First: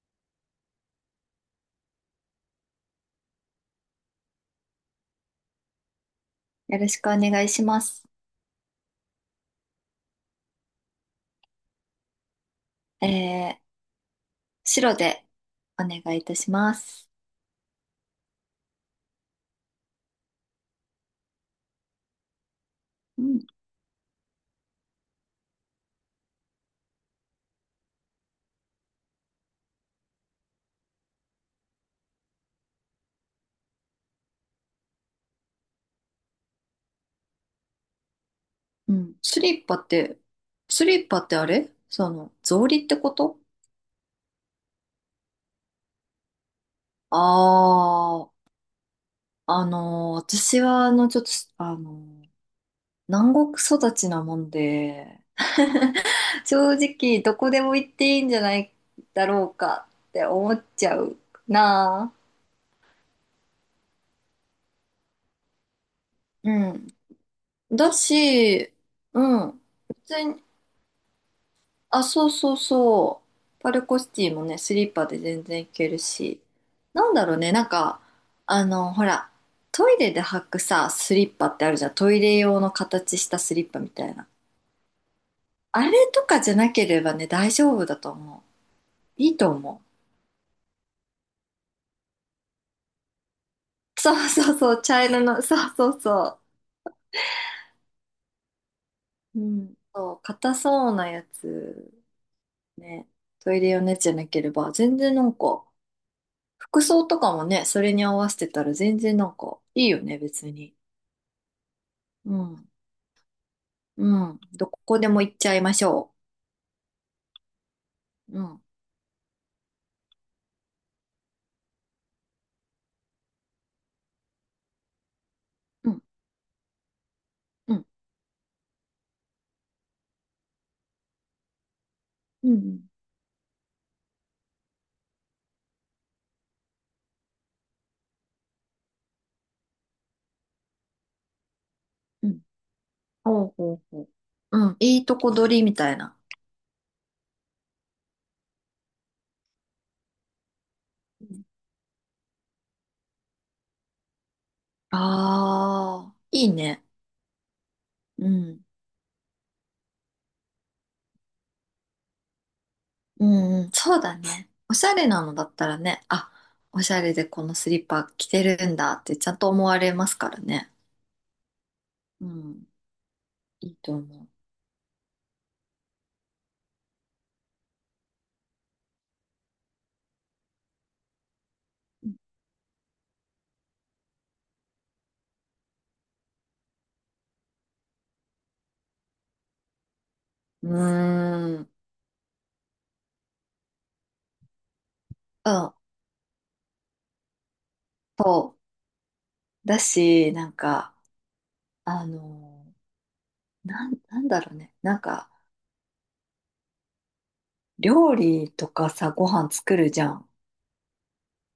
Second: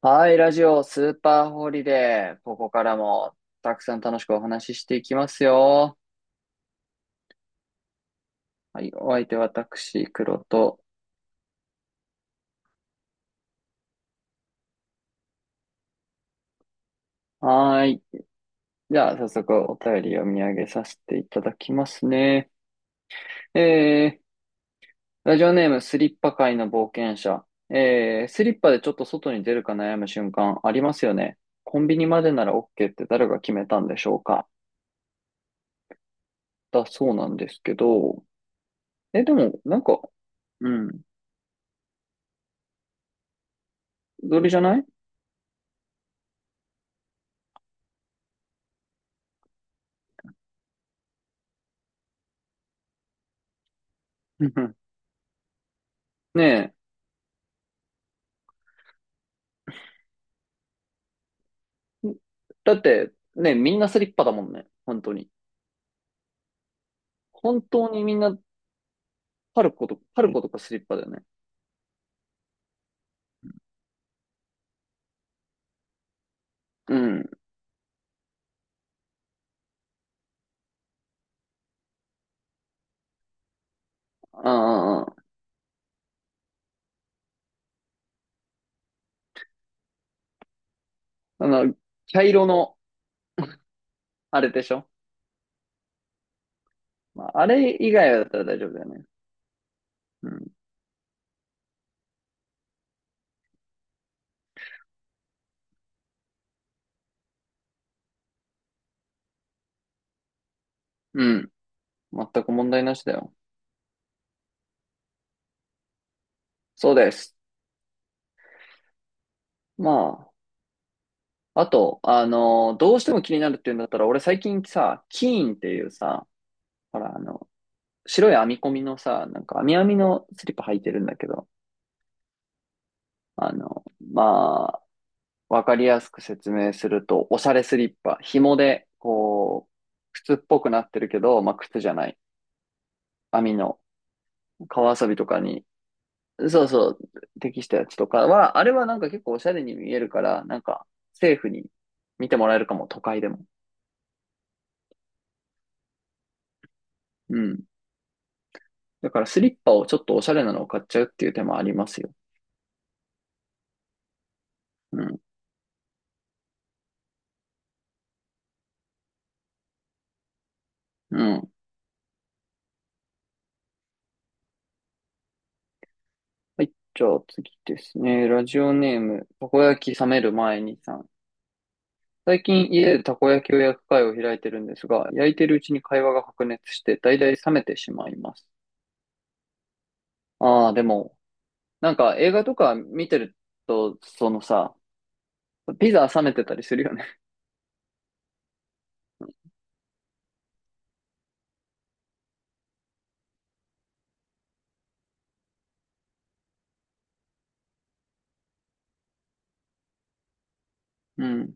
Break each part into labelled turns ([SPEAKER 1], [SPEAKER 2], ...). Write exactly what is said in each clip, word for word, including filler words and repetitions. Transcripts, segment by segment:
[SPEAKER 1] はい、ラジオスーパーホリデー。ここからもたくさん楽しくお話ししていきますよ。
[SPEAKER 2] よろしくお願いします。
[SPEAKER 1] はい、お相手は私、黒と。
[SPEAKER 2] えー、白でお願いいたします。
[SPEAKER 1] はーい。じゃあ、早速お便り読み上げさせていただきますね。
[SPEAKER 2] うん、
[SPEAKER 1] えー、ラジオネームスリッパ界の冒険者。えー、スリッパでちょっと外に出るか悩む瞬間ありますよね。コンビニまでなら OK って誰が決めたんでしょうかだそうなんですけど。
[SPEAKER 2] うん。
[SPEAKER 1] え、で
[SPEAKER 2] ス
[SPEAKER 1] も、
[SPEAKER 2] リッパ
[SPEAKER 1] なん
[SPEAKER 2] っ
[SPEAKER 1] か、
[SPEAKER 2] て、
[SPEAKER 1] う
[SPEAKER 2] ス
[SPEAKER 1] ん、
[SPEAKER 2] リッパってあれその、草履ってこと。
[SPEAKER 1] どれじゃない。
[SPEAKER 2] あああのー私は、あの、ちょっと、あのー南国育ちなもん で、
[SPEAKER 1] ね
[SPEAKER 2] 正
[SPEAKER 1] え。
[SPEAKER 2] 直、どこでも行っていいんじゃないだろうかって思っちゃうなあ。
[SPEAKER 1] だって、ね、みんなスリッパだもんね。本当に。
[SPEAKER 2] うん。
[SPEAKER 1] 本当
[SPEAKER 2] だ
[SPEAKER 1] にみんな、
[SPEAKER 2] し、うん。
[SPEAKER 1] パルコとか、
[SPEAKER 2] 別、
[SPEAKER 1] パルコとかスリッパだよね。
[SPEAKER 2] あ、そうそうそう。パルコシティもね、スリッパで全然行けるし。
[SPEAKER 1] う
[SPEAKER 2] なんだ
[SPEAKER 1] ん。
[SPEAKER 2] ろうね、なんか、あの、ほら、トイレで履くさ、スリッパってあるじゃん。トイレ用の形したスリッパみたいな。
[SPEAKER 1] あ
[SPEAKER 2] あれとかじゃなければね、大丈夫だと思う。いいと思
[SPEAKER 1] あ、あの、茶色の、
[SPEAKER 2] う。そう
[SPEAKER 1] あれ
[SPEAKER 2] そう
[SPEAKER 1] でし
[SPEAKER 2] そう、
[SPEAKER 1] ょ。
[SPEAKER 2] 茶色の、そうそうそ
[SPEAKER 1] まあ、あれ以外だったら大丈夫だよね。
[SPEAKER 2] う。うん。そう、
[SPEAKER 1] うん。
[SPEAKER 2] 硬そうなやつ、ね。トイレ用のやつじゃなければ、全然なんか、服装とかもね、それに合わせてたら全然なんか、いいよね、別に。
[SPEAKER 1] うん。
[SPEAKER 2] う
[SPEAKER 1] 全く
[SPEAKER 2] ん。
[SPEAKER 1] 問題なしだよ。
[SPEAKER 2] うん。どこでも行っちゃいましょ
[SPEAKER 1] そうです。
[SPEAKER 2] う。うん。
[SPEAKER 1] まあ、あと、あの、どうしても気になるっていうんだったら、俺最近さ、キーンってい
[SPEAKER 2] う
[SPEAKER 1] う
[SPEAKER 2] ん。
[SPEAKER 1] さ、ほら、あの、
[SPEAKER 2] うん。
[SPEAKER 1] 白い編み込みのさ、なんか、編み編みのスリッパ履いてるんだけど、
[SPEAKER 2] うん。
[SPEAKER 1] あの、まわかりやすく説明すると、おしゃれスリッパ。紐で、こう、靴っぽくなってるけど、まあ、靴じゃない。
[SPEAKER 2] うん。ほ
[SPEAKER 1] 網
[SPEAKER 2] うほ
[SPEAKER 1] の
[SPEAKER 2] うほう。うん。
[SPEAKER 1] 川
[SPEAKER 2] いい
[SPEAKER 1] 遊び
[SPEAKER 2] と
[SPEAKER 1] と
[SPEAKER 2] こ
[SPEAKER 1] か
[SPEAKER 2] 取り
[SPEAKER 1] に、
[SPEAKER 2] みたいな。
[SPEAKER 1] そうそう、適したやつとかは、あれはなんか結構おしゃれに見えるから、なんか、セーフに見てもらえるかも、都会でも。
[SPEAKER 2] ああー、いいね。
[SPEAKER 1] うん。
[SPEAKER 2] うん。
[SPEAKER 1] だからスリッパをちょっとおしゃれなのを買っちゃうっていう手もありますよ。
[SPEAKER 2] うんうん。そうだね。おしゃ
[SPEAKER 1] う
[SPEAKER 2] れ
[SPEAKER 1] ん。
[SPEAKER 2] なのだったらね、あ、おしゃれでこのスリッパ着てるんだってちゃんと思われますからね。
[SPEAKER 1] うん。
[SPEAKER 2] うん。いいと思
[SPEAKER 1] はい。じゃあ次ですね。ラジオネーム、たこ焼き冷める前にさん。最近家でたこ焼きを焼く会を開いてるんですが、焼いてるうちに会話が白熱して、だいたい冷めてしまいます。あ
[SPEAKER 2] う。う
[SPEAKER 1] あ、でも、
[SPEAKER 2] ーん。う
[SPEAKER 1] なんか映画とか見てると、そのさ、
[SPEAKER 2] ん。
[SPEAKER 1] ピザ冷めてたりするよね。
[SPEAKER 2] そう。だし、なんか、あのーなん、なんだろうね。なんか、料理とかさ、ご飯作るじゃん。
[SPEAKER 1] う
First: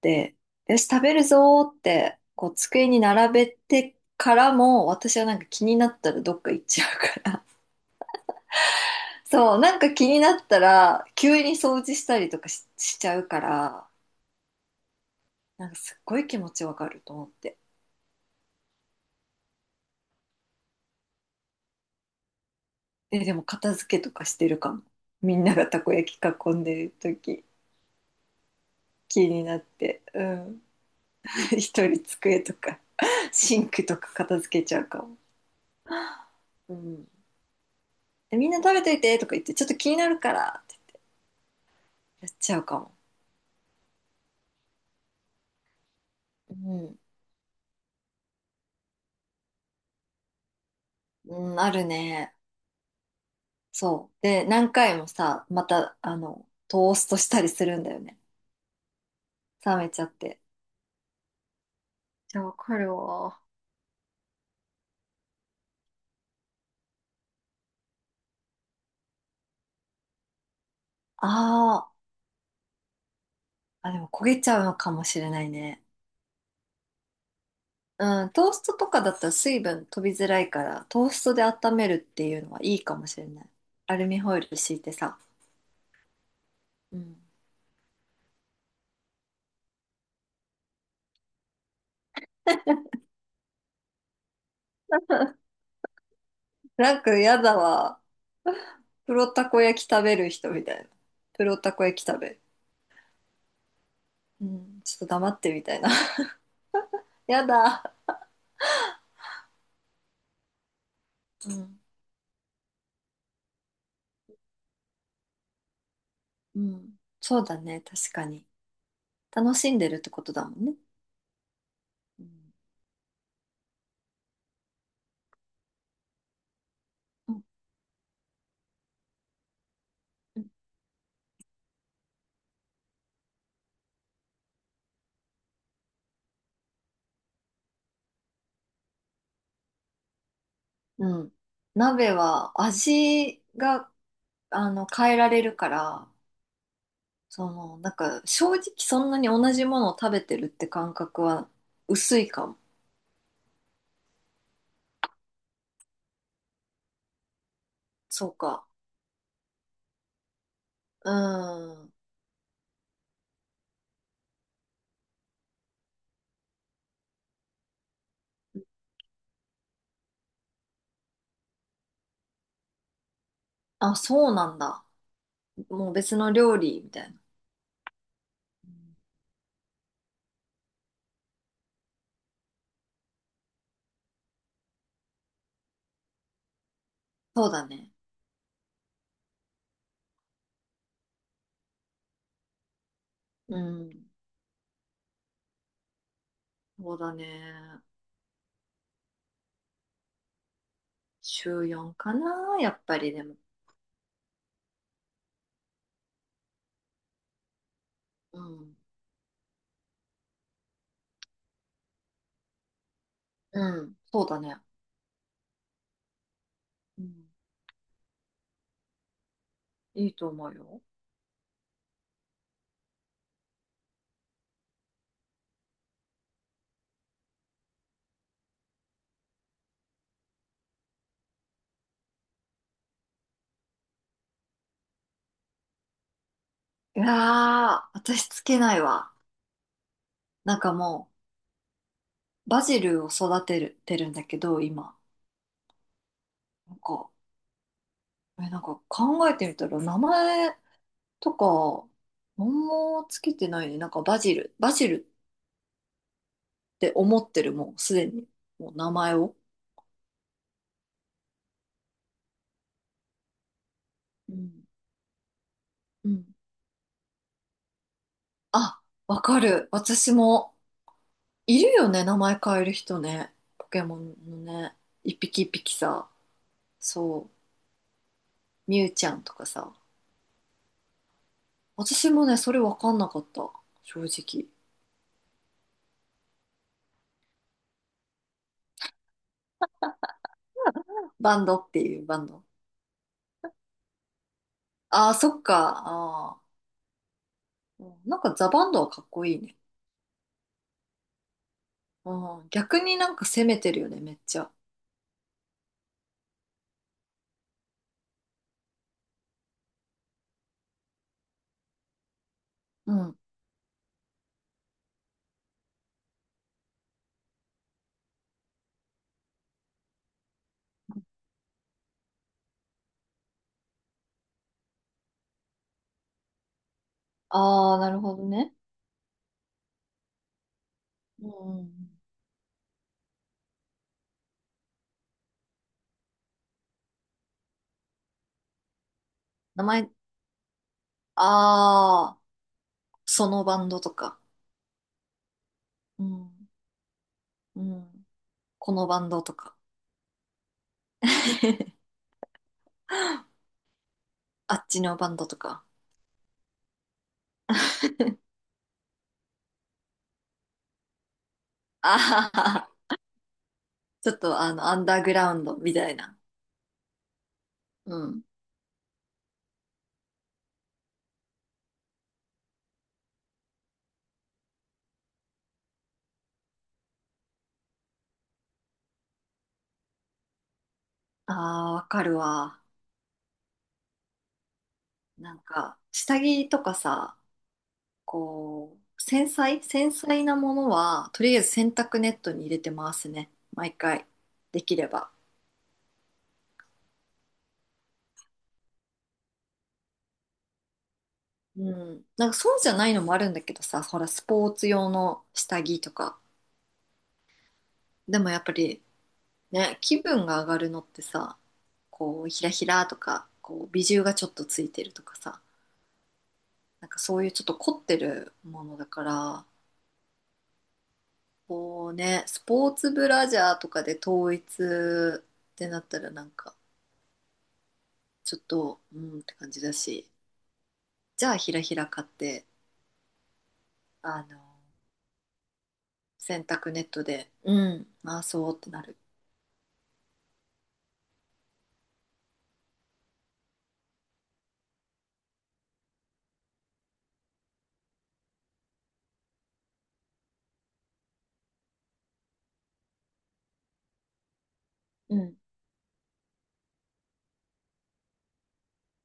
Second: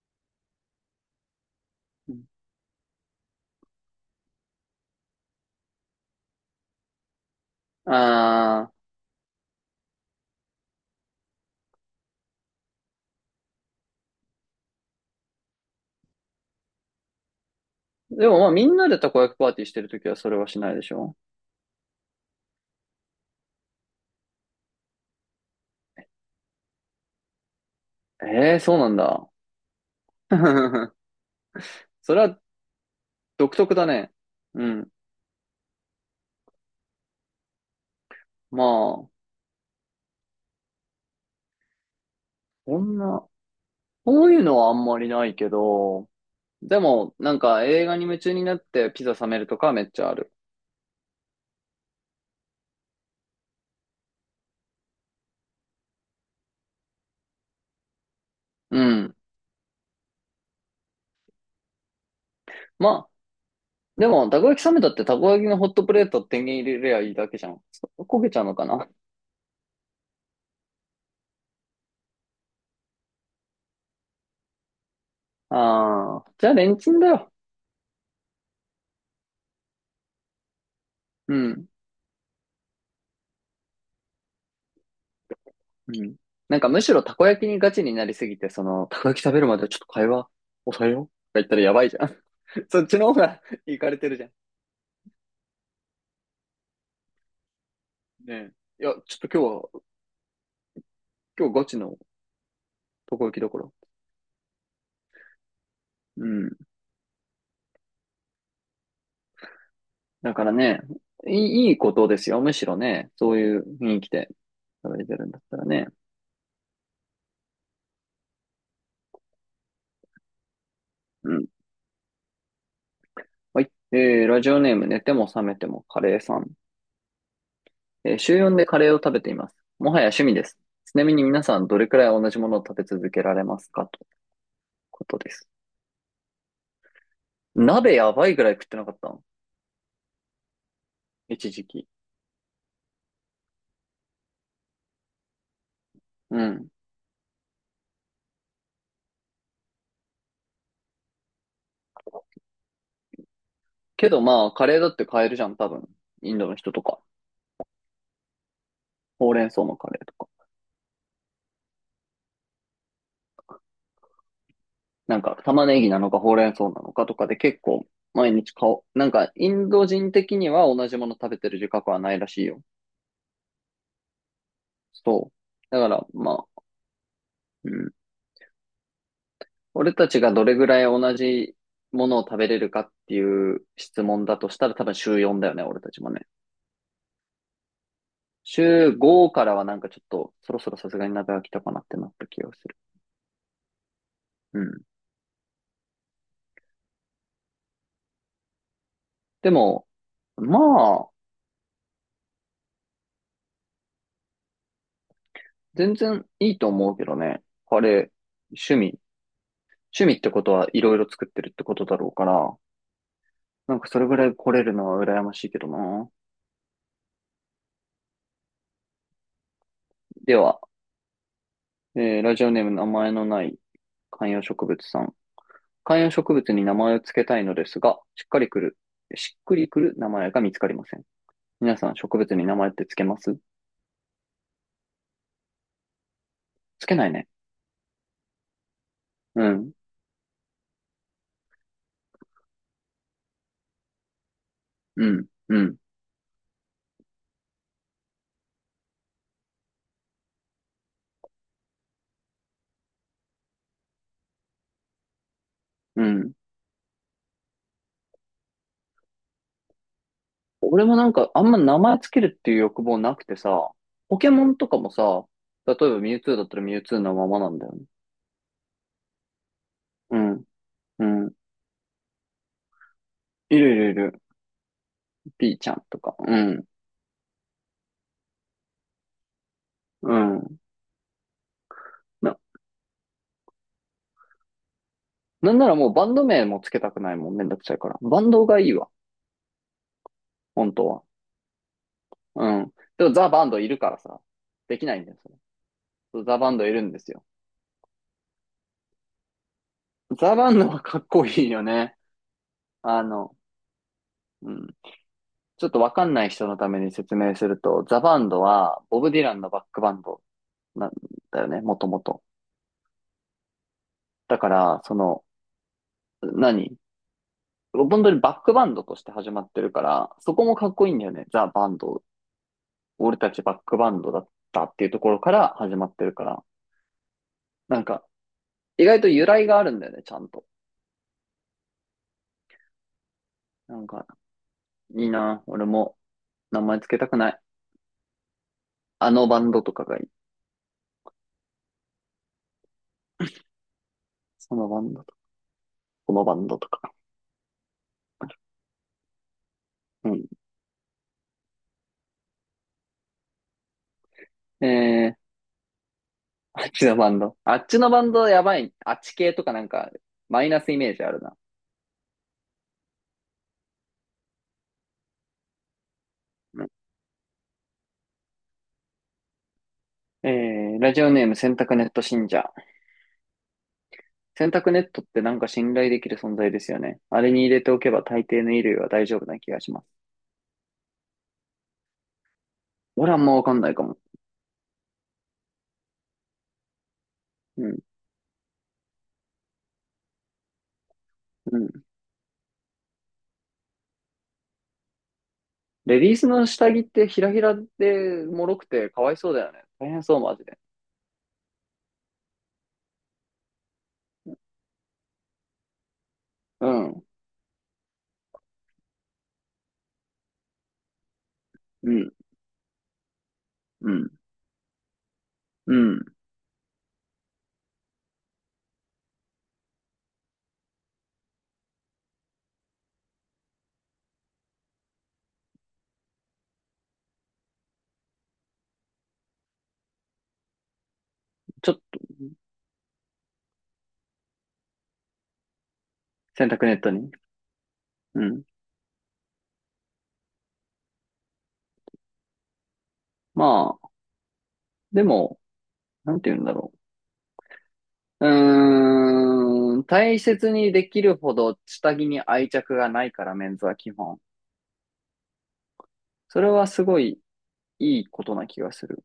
[SPEAKER 2] で、よし、食べるぞーって、こう、机に並べてからも、私はなんか気になったらどっか行っちゃうから。
[SPEAKER 1] ん。あ
[SPEAKER 2] そう、なんか気になったら、急に掃除したりとかし、しちゃうから、なんかすっごい気持ちわかると思って。
[SPEAKER 1] あ、でもまあみんなでたこ焼きパーティーしてるときはそれはしないでしょ。
[SPEAKER 2] え、でも片付けとかしてるかも。みんながたこ焼き囲んでる時、
[SPEAKER 1] ええー、そうなん
[SPEAKER 2] 気
[SPEAKER 1] だ。
[SPEAKER 2] になって、うん。一人
[SPEAKER 1] それは
[SPEAKER 2] 机とか、
[SPEAKER 1] 独
[SPEAKER 2] シン
[SPEAKER 1] 特
[SPEAKER 2] ク
[SPEAKER 1] だ
[SPEAKER 2] と
[SPEAKER 1] ね。
[SPEAKER 2] か片付
[SPEAKER 1] う
[SPEAKER 2] けちゃう
[SPEAKER 1] ん。
[SPEAKER 2] かも。うん。みんな
[SPEAKER 1] ま
[SPEAKER 2] 食べとい
[SPEAKER 1] あ、
[SPEAKER 2] てとか言って、ちょっと気になるからってやっちゃう
[SPEAKER 1] こ
[SPEAKER 2] かも。
[SPEAKER 1] んな、こういうのはあんまりないけど、
[SPEAKER 2] う
[SPEAKER 1] で
[SPEAKER 2] ん。
[SPEAKER 1] も、なんか映画に夢中になってピザ冷めるとかはめっちゃある。
[SPEAKER 2] うん、あるね。そう。で、何回もさ、また、あの、トーストしたりするんだよね。
[SPEAKER 1] うん。
[SPEAKER 2] 冷めちゃって。じゃあわかる
[SPEAKER 1] まあ、
[SPEAKER 2] わ。
[SPEAKER 1] でも、たこ焼き冷めたってたこ焼きのホットプレート天元入れりゃいいだけじゃん。そ焦げちゃうのかな。
[SPEAKER 2] あーあ、でも焦げちゃうのかもしれないね。
[SPEAKER 1] ああじゃあレンチンだよ。
[SPEAKER 2] うん、トーストとかだったら水分飛びづらいから、トース
[SPEAKER 1] う
[SPEAKER 2] トで
[SPEAKER 1] ん。
[SPEAKER 2] 温めるっていうのはいいかもしれない。アルミホイル敷いてさ。
[SPEAKER 1] うん。なんかむし
[SPEAKER 2] う
[SPEAKER 1] ろた
[SPEAKER 2] ん。
[SPEAKER 1] こ焼きにガチになりすぎて、その、たこ焼き食べるまでちょっと会話抑えようとか言ったらやばいじゃん。そっちの方がいかれてるじゃん。
[SPEAKER 2] なんかやだわ。
[SPEAKER 1] ねえ。いや、ち
[SPEAKER 2] プ
[SPEAKER 1] ょっ
[SPEAKER 2] ロ
[SPEAKER 1] と今
[SPEAKER 2] たこ
[SPEAKER 1] 日は、
[SPEAKER 2] 焼き食べる人みたいな。プ
[SPEAKER 1] 今日
[SPEAKER 2] ロ
[SPEAKER 1] ガ
[SPEAKER 2] た
[SPEAKER 1] チ
[SPEAKER 2] こ
[SPEAKER 1] の
[SPEAKER 2] 焼き食べる。
[SPEAKER 1] たこ焼きだから。
[SPEAKER 2] うん、ちょっと黙ってみたいな。
[SPEAKER 1] う ん。
[SPEAKER 2] やだ。
[SPEAKER 1] だからね、い
[SPEAKER 2] う
[SPEAKER 1] い、いい
[SPEAKER 2] ん、
[SPEAKER 1] ことですよ。むしろね、そういう雰囲気で食べてるんだったらね。
[SPEAKER 2] うん。そうだね、確かに。楽しんでるってことだもんね。
[SPEAKER 1] うん。
[SPEAKER 2] うん。
[SPEAKER 1] はい。えー、ラジオネーム、寝ても覚めてもカレーさん。
[SPEAKER 2] うん
[SPEAKER 1] えー、週よんでカレーを食べています。もはや趣味
[SPEAKER 2] う
[SPEAKER 1] です。ちなみに皆さん、どれくらい同じものを食べ続けられますかということです。鍋やばいぐらい食ってなかったの
[SPEAKER 2] んうん。
[SPEAKER 1] 一時期。
[SPEAKER 2] 鍋は味が、あの、変えられるから、
[SPEAKER 1] うん。
[SPEAKER 2] その、なんか、正直そんなに同じものを食べてるって感覚は薄いかも。
[SPEAKER 1] けどまあ、カレーだって買えるじゃん、多分。インドの人とか。
[SPEAKER 2] そうか。
[SPEAKER 1] ほうれん草のカレーとか。
[SPEAKER 2] うん。
[SPEAKER 1] なんか、玉ねぎなのかほうれん草なのかとかで結構、毎日買おう。なんか、インド人的には同じもの食べてる自覚はないらしいよ。
[SPEAKER 2] あ、そうなんだ。
[SPEAKER 1] そう。だか
[SPEAKER 2] もう
[SPEAKER 1] ら、
[SPEAKER 2] 別の
[SPEAKER 1] ま
[SPEAKER 2] 料
[SPEAKER 1] あ、
[SPEAKER 2] 理みたいな。
[SPEAKER 1] うん、
[SPEAKER 2] うん、
[SPEAKER 1] 俺たちがどれぐらい同じものを食べれるかっていう質問だとしたら多分週よんだよね、俺たちもね。
[SPEAKER 2] そうだね。
[SPEAKER 1] 週ごからはなんかちょっとそろそろさすがに鍋飽きたかなってなった気がする。
[SPEAKER 2] うん。
[SPEAKER 1] うん。
[SPEAKER 2] そうだね。
[SPEAKER 1] でも、まあ、
[SPEAKER 2] 週よんかな、やっぱりでも。
[SPEAKER 1] 全然いいと思うけどね。あれ、
[SPEAKER 2] う
[SPEAKER 1] 趣
[SPEAKER 2] ん。
[SPEAKER 1] 味。趣味ってことはいろいろ作ってるってことだろうから、なん
[SPEAKER 2] う
[SPEAKER 1] か
[SPEAKER 2] ん、
[SPEAKER 1] それぐ
[SPEAKER 2] そ
[SPEAKER 1] ら
[SPEAKER 2] う
[SPEAKER 1] い
[SPEAKER 2] だ
[SPEAKER 1] 来
[SPEAKER 2] ね。
[SPEAKER 1] れるのは羨ましいけどな。
[SPEAKER 2] うん。いいと
[SPEAKER 1] で
[SPEAKER 2] 思う
[SPEAKER 1] は、
[SPEAKER 2] よ。
[SPEAKER 1] えーラジオネーム名前のない観葉植物さん。観葉植物に名前を付けたいのですが、しっかりくる、しっくりくる名前が見つかりません。皆さん植物に名前って付けます付け
[SPEAKER 2] い
[SPEAKER 1] な
[SPEAKER 2] や
[SPEAKER 1] いね。
[SPEAKER 2] ー、私つけないわ。
[SPEAKER 1] うん、
[SPEAKER 2] なんかもう、バジルを育てる、てるんだけど、今。
[SPEAKER 1] うん、うん、
[SPEAKER 2] なんか、え、なんか考えてみたら、名前とか、何もつけてないね。なんかバジル、バジル
[SPEAKER 1] うん。
[SPEAKER 2] って思ってる、もうすでに。もう名前を。
[SPEAKER 1] 俺もなんかあんま名前付けるっていう欲望なくてさ、ポケ
[SPEAKER 2] う
[SPEAKER 1] モ
[SPEAKER 2] ん。
[SPEAKER 1] ンとかもさ、例えば
[SPEAKER 2] う
[SPEAKER 1] ミュウ
[SPEAKER 2] ん。
[SPEAKER 1] ツーだったらミュウツーのままなんだよね。
[SPEAKER 2] あ、わかる。私
[SPEAKER 1] うん、
[SPEAKER 2] も、
[SPEAKER 1] うん。
[SPEAKER 2] いるよね、名前変える人ね。
[SPEAKER 1] い
[SPEAKER 2] ポ
[SPEAKER 1] るい
[SPEAKER 2] ケ
[SPEAKER 1] るい
[SPEAKER 2] モン
[SPEAKER 1] る。
[SPEAKER 2] のね。一匹一
[SPEAKER 1] ピーちゃ
[SPEAKER 2] 匹
[SPEAKER 1] んと
[SPEAKER 2] さ。
[SPEAKER 1] か。うん、
[SPEAKER 2] そう。みゆちゃんとかさ。
[SPEAKER 1] うん。
[SPEAKER 2] 私も
[SPEAKER 1] な、
[SPEAKER 2] ね、それわかんなかった。正直。
[SPEAKER 1] なんならもうバンド名も付けたくないもんね、めんどくさいから。バンドがいいわ、本当は。
[SPEAKER 2] バンドっていうバンド。
[SPEAKER 1] うん。でもザ・バンドいるからさ、できないん
[SPEAKER 2] あ
[SPEAKER 1] だ
[SPEAKER 2] あ、
[SPEAKER 1] よ、それ。
[SPEAKER 2] そっか。
[SPEAKER 1] そう
[SPEAKER 2] あ
[SPEAKER 1] ザ・バ
[SPEAKER 2] あ。
[SPEAKER 1] ンドいるんですよ。
[SPEAKER 2] うん、なんかザ・バンドはかっこいいね。
[SPEAKER 1] ザ・バンドはかっこいいよね。
[SPEAKER 2] うん。逆に
[SPEAKER 1] あ
[SPEAKER 2] なんか
[SPEAKER 1] の、
[SPEAKER 2] 攻めてるよね、めっち
[SPEAKER 1] う
[SPEAKER 2] ゃ。
[SPEAKER 1] ん。ちょっとわかんない人のために説明すると、ザ・バンドはボブ・ディランのバックバンドなんだよね、もともと。
[SPEAKER 2] うん。
[SPEAKER 1] だから、その、何本当にバックバンドとして始まってるから、そこもかっこいいんだよね。ザ・バンド。俺たちバックバンドだったっていうところから始まってるから。
[SPEAKER 2] あ
[SPEAKER 1] な
[SPEAKER 2] あ、
[SPEAKER 1] ん
[SPEAKER 2] なる
[SPEAKER 1] か、
[SPEAKER 2] ほどね。
[SPEAKER 1] 意外と由来があるんだよね、ちゃんと。
[SPEAKER 2] うん。
[SPEAKER 1] なんか、いいな。俺も名前つけたくない。あのバンド
[SPEAKER 2] 名
[SPEAKER 1] とか
[SPEAKER 2] 前、
[SPEAKER 1] がいい。
[SPEAKER 2] ああ、そのバンドとか。
[SPEAKER 1] そのバンドとか、
[SPEAKER 2] う
[SPEAKER 1] このバン
[SPEAKER 2] ん。
[SPEAKER 1] ドとか。
[SPEAKER 2] うん。このバンドとか。
[SPEAKER 1] うん。
[SPEAKER 2] あっ
[SPEAKER 1] え
[SPEAKER 2] ちのバン
[SPEAKER 1] ー、
[SPEAKER 2] ドとか。
[SPEAKER 1] あっちのバンド。あっちのバンドやばい。あっち系とかなんか、マイナスイメージあるな。
[SPEAKER 2] ああ、ちょっとあの、アンダーグラウンドみたいな。
[SPEAKER 1] うん。
[SPEAKER 2] うん。
[SPEAKER 1] えー、ラジオネーム洗濯ネット信者。洗濯ネットってなんか信頼できる存在ですよね。あれに入れておけば大抵の衣類は大丈夫な気がします。
[SPEAKER 2] ああ、わかるわ。
[SPEAKER 1] 俺はあんまわかんないかも。
[SPEAKER 2] なんか、下着とかさ、
[SPEAKER 1] うん、
[SPEAKER 2] こう、繊細、繊細なものは、とりあえず
[SPEAKER 1] う
[SPEAKER 2] 洗
[SPEAKER 1] ん。
[SPEAKER 2] 濯ネットに入れてますね。毎回。できれば。
[SPEAKER 1] レディースの下着ってひらひらで脆くてかわいそうだよね。大変そう、マジで。
[SPEAKER 2] うん。なんかそうじゃないのもあるんだけどさ、ほら、スポーツ用の下着とか。
[SPEAKER 1] うん、
[SPEAKER 2] でもやっぱり、ね、気分が上がるのってさ、
[SPEAKER 1] うん、
[SPEAKER 2] こう、ひらひらとか、こう、ビ
[SPEAKER 1] う
[SPEAKER 2] ジュ
[SPEAKER 1] ん、
[SPEAKER 2] がちょっとついてるとかさ、
[SPEAKER 1] うん。
[SPEAKER 2] なんかそういうちょっと凝ってるものだから、こうね、スポーツブラジャーとかで統一ってなったらなんか、ちょっとうんって感じだし、じゃあひら
[SPEAKER 1] ちょ
[SPEAKER 2] ひ
[SPEAKER 1] っ
[SPEAKER 2] ら買って、あの、洗
[SPEAKER 1] 洗濯
[SPEAKER 2] 濯
[SPEAKER 1] ネッ
[SPEAKER 2] ネ
[SPEAKER 1] ト
[SPEAKER 2] ット
[SPEAKER 1] に。
[SPEAKER 2] でうん回
[SPEAKER 1] うん。
[SPEAKER 2] そうってなる。
[SPEAKER 1] まあ、でも、なんて言うんだろう。うーん、大切にできるほど下着に愛着がないから、メンズは基本。
[SPEAKER 2] うん。
[SPEAKER 1] それはすごいいいことな気がする。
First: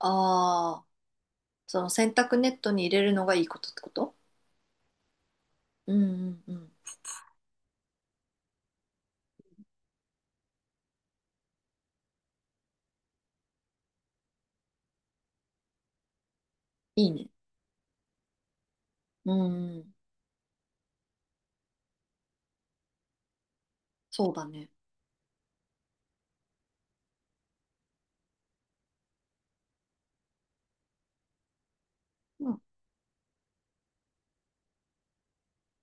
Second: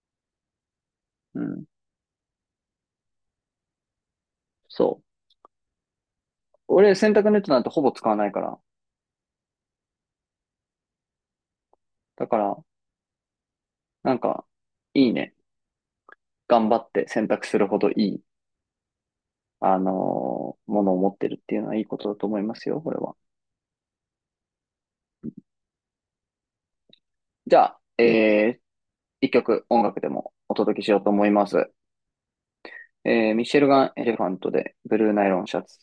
[SPEAKER 2] ああ、
[SPEAKER 1] うん。
[SPEAKER 2] その洗濯ネットに入れるのがいいことってこと。
[SPEAKER 1] そう。
[SPEAKER 2] うんうんうん、
[SPEAKER 1] 俺、洗濯ネットなんてほぼ使わないから。だから、なんか、いいね。頑張って
[SPEAKER 2] いい
[SPEAKER 1] 洗
[SPEAKER 2] ね、
[SPEAKER 1] 濯するほどいい、
[SPEAKER 2] うん
[SPEAKER 1] あ
[SPEAKER 2] うん。
[SPEAKER 1] のーものを持ってるっていうのはいいことだと思いますよ、これは。
[SPEAKER 2] そうだね
[SPEAKER 1] じゃあ、えー、一曲音楽でもお届けしようと思います。
[SPEAKER 2] ん
[SPEAKER 1] えーミシェルガン・エレファントで、ブルーナイロンシャツ。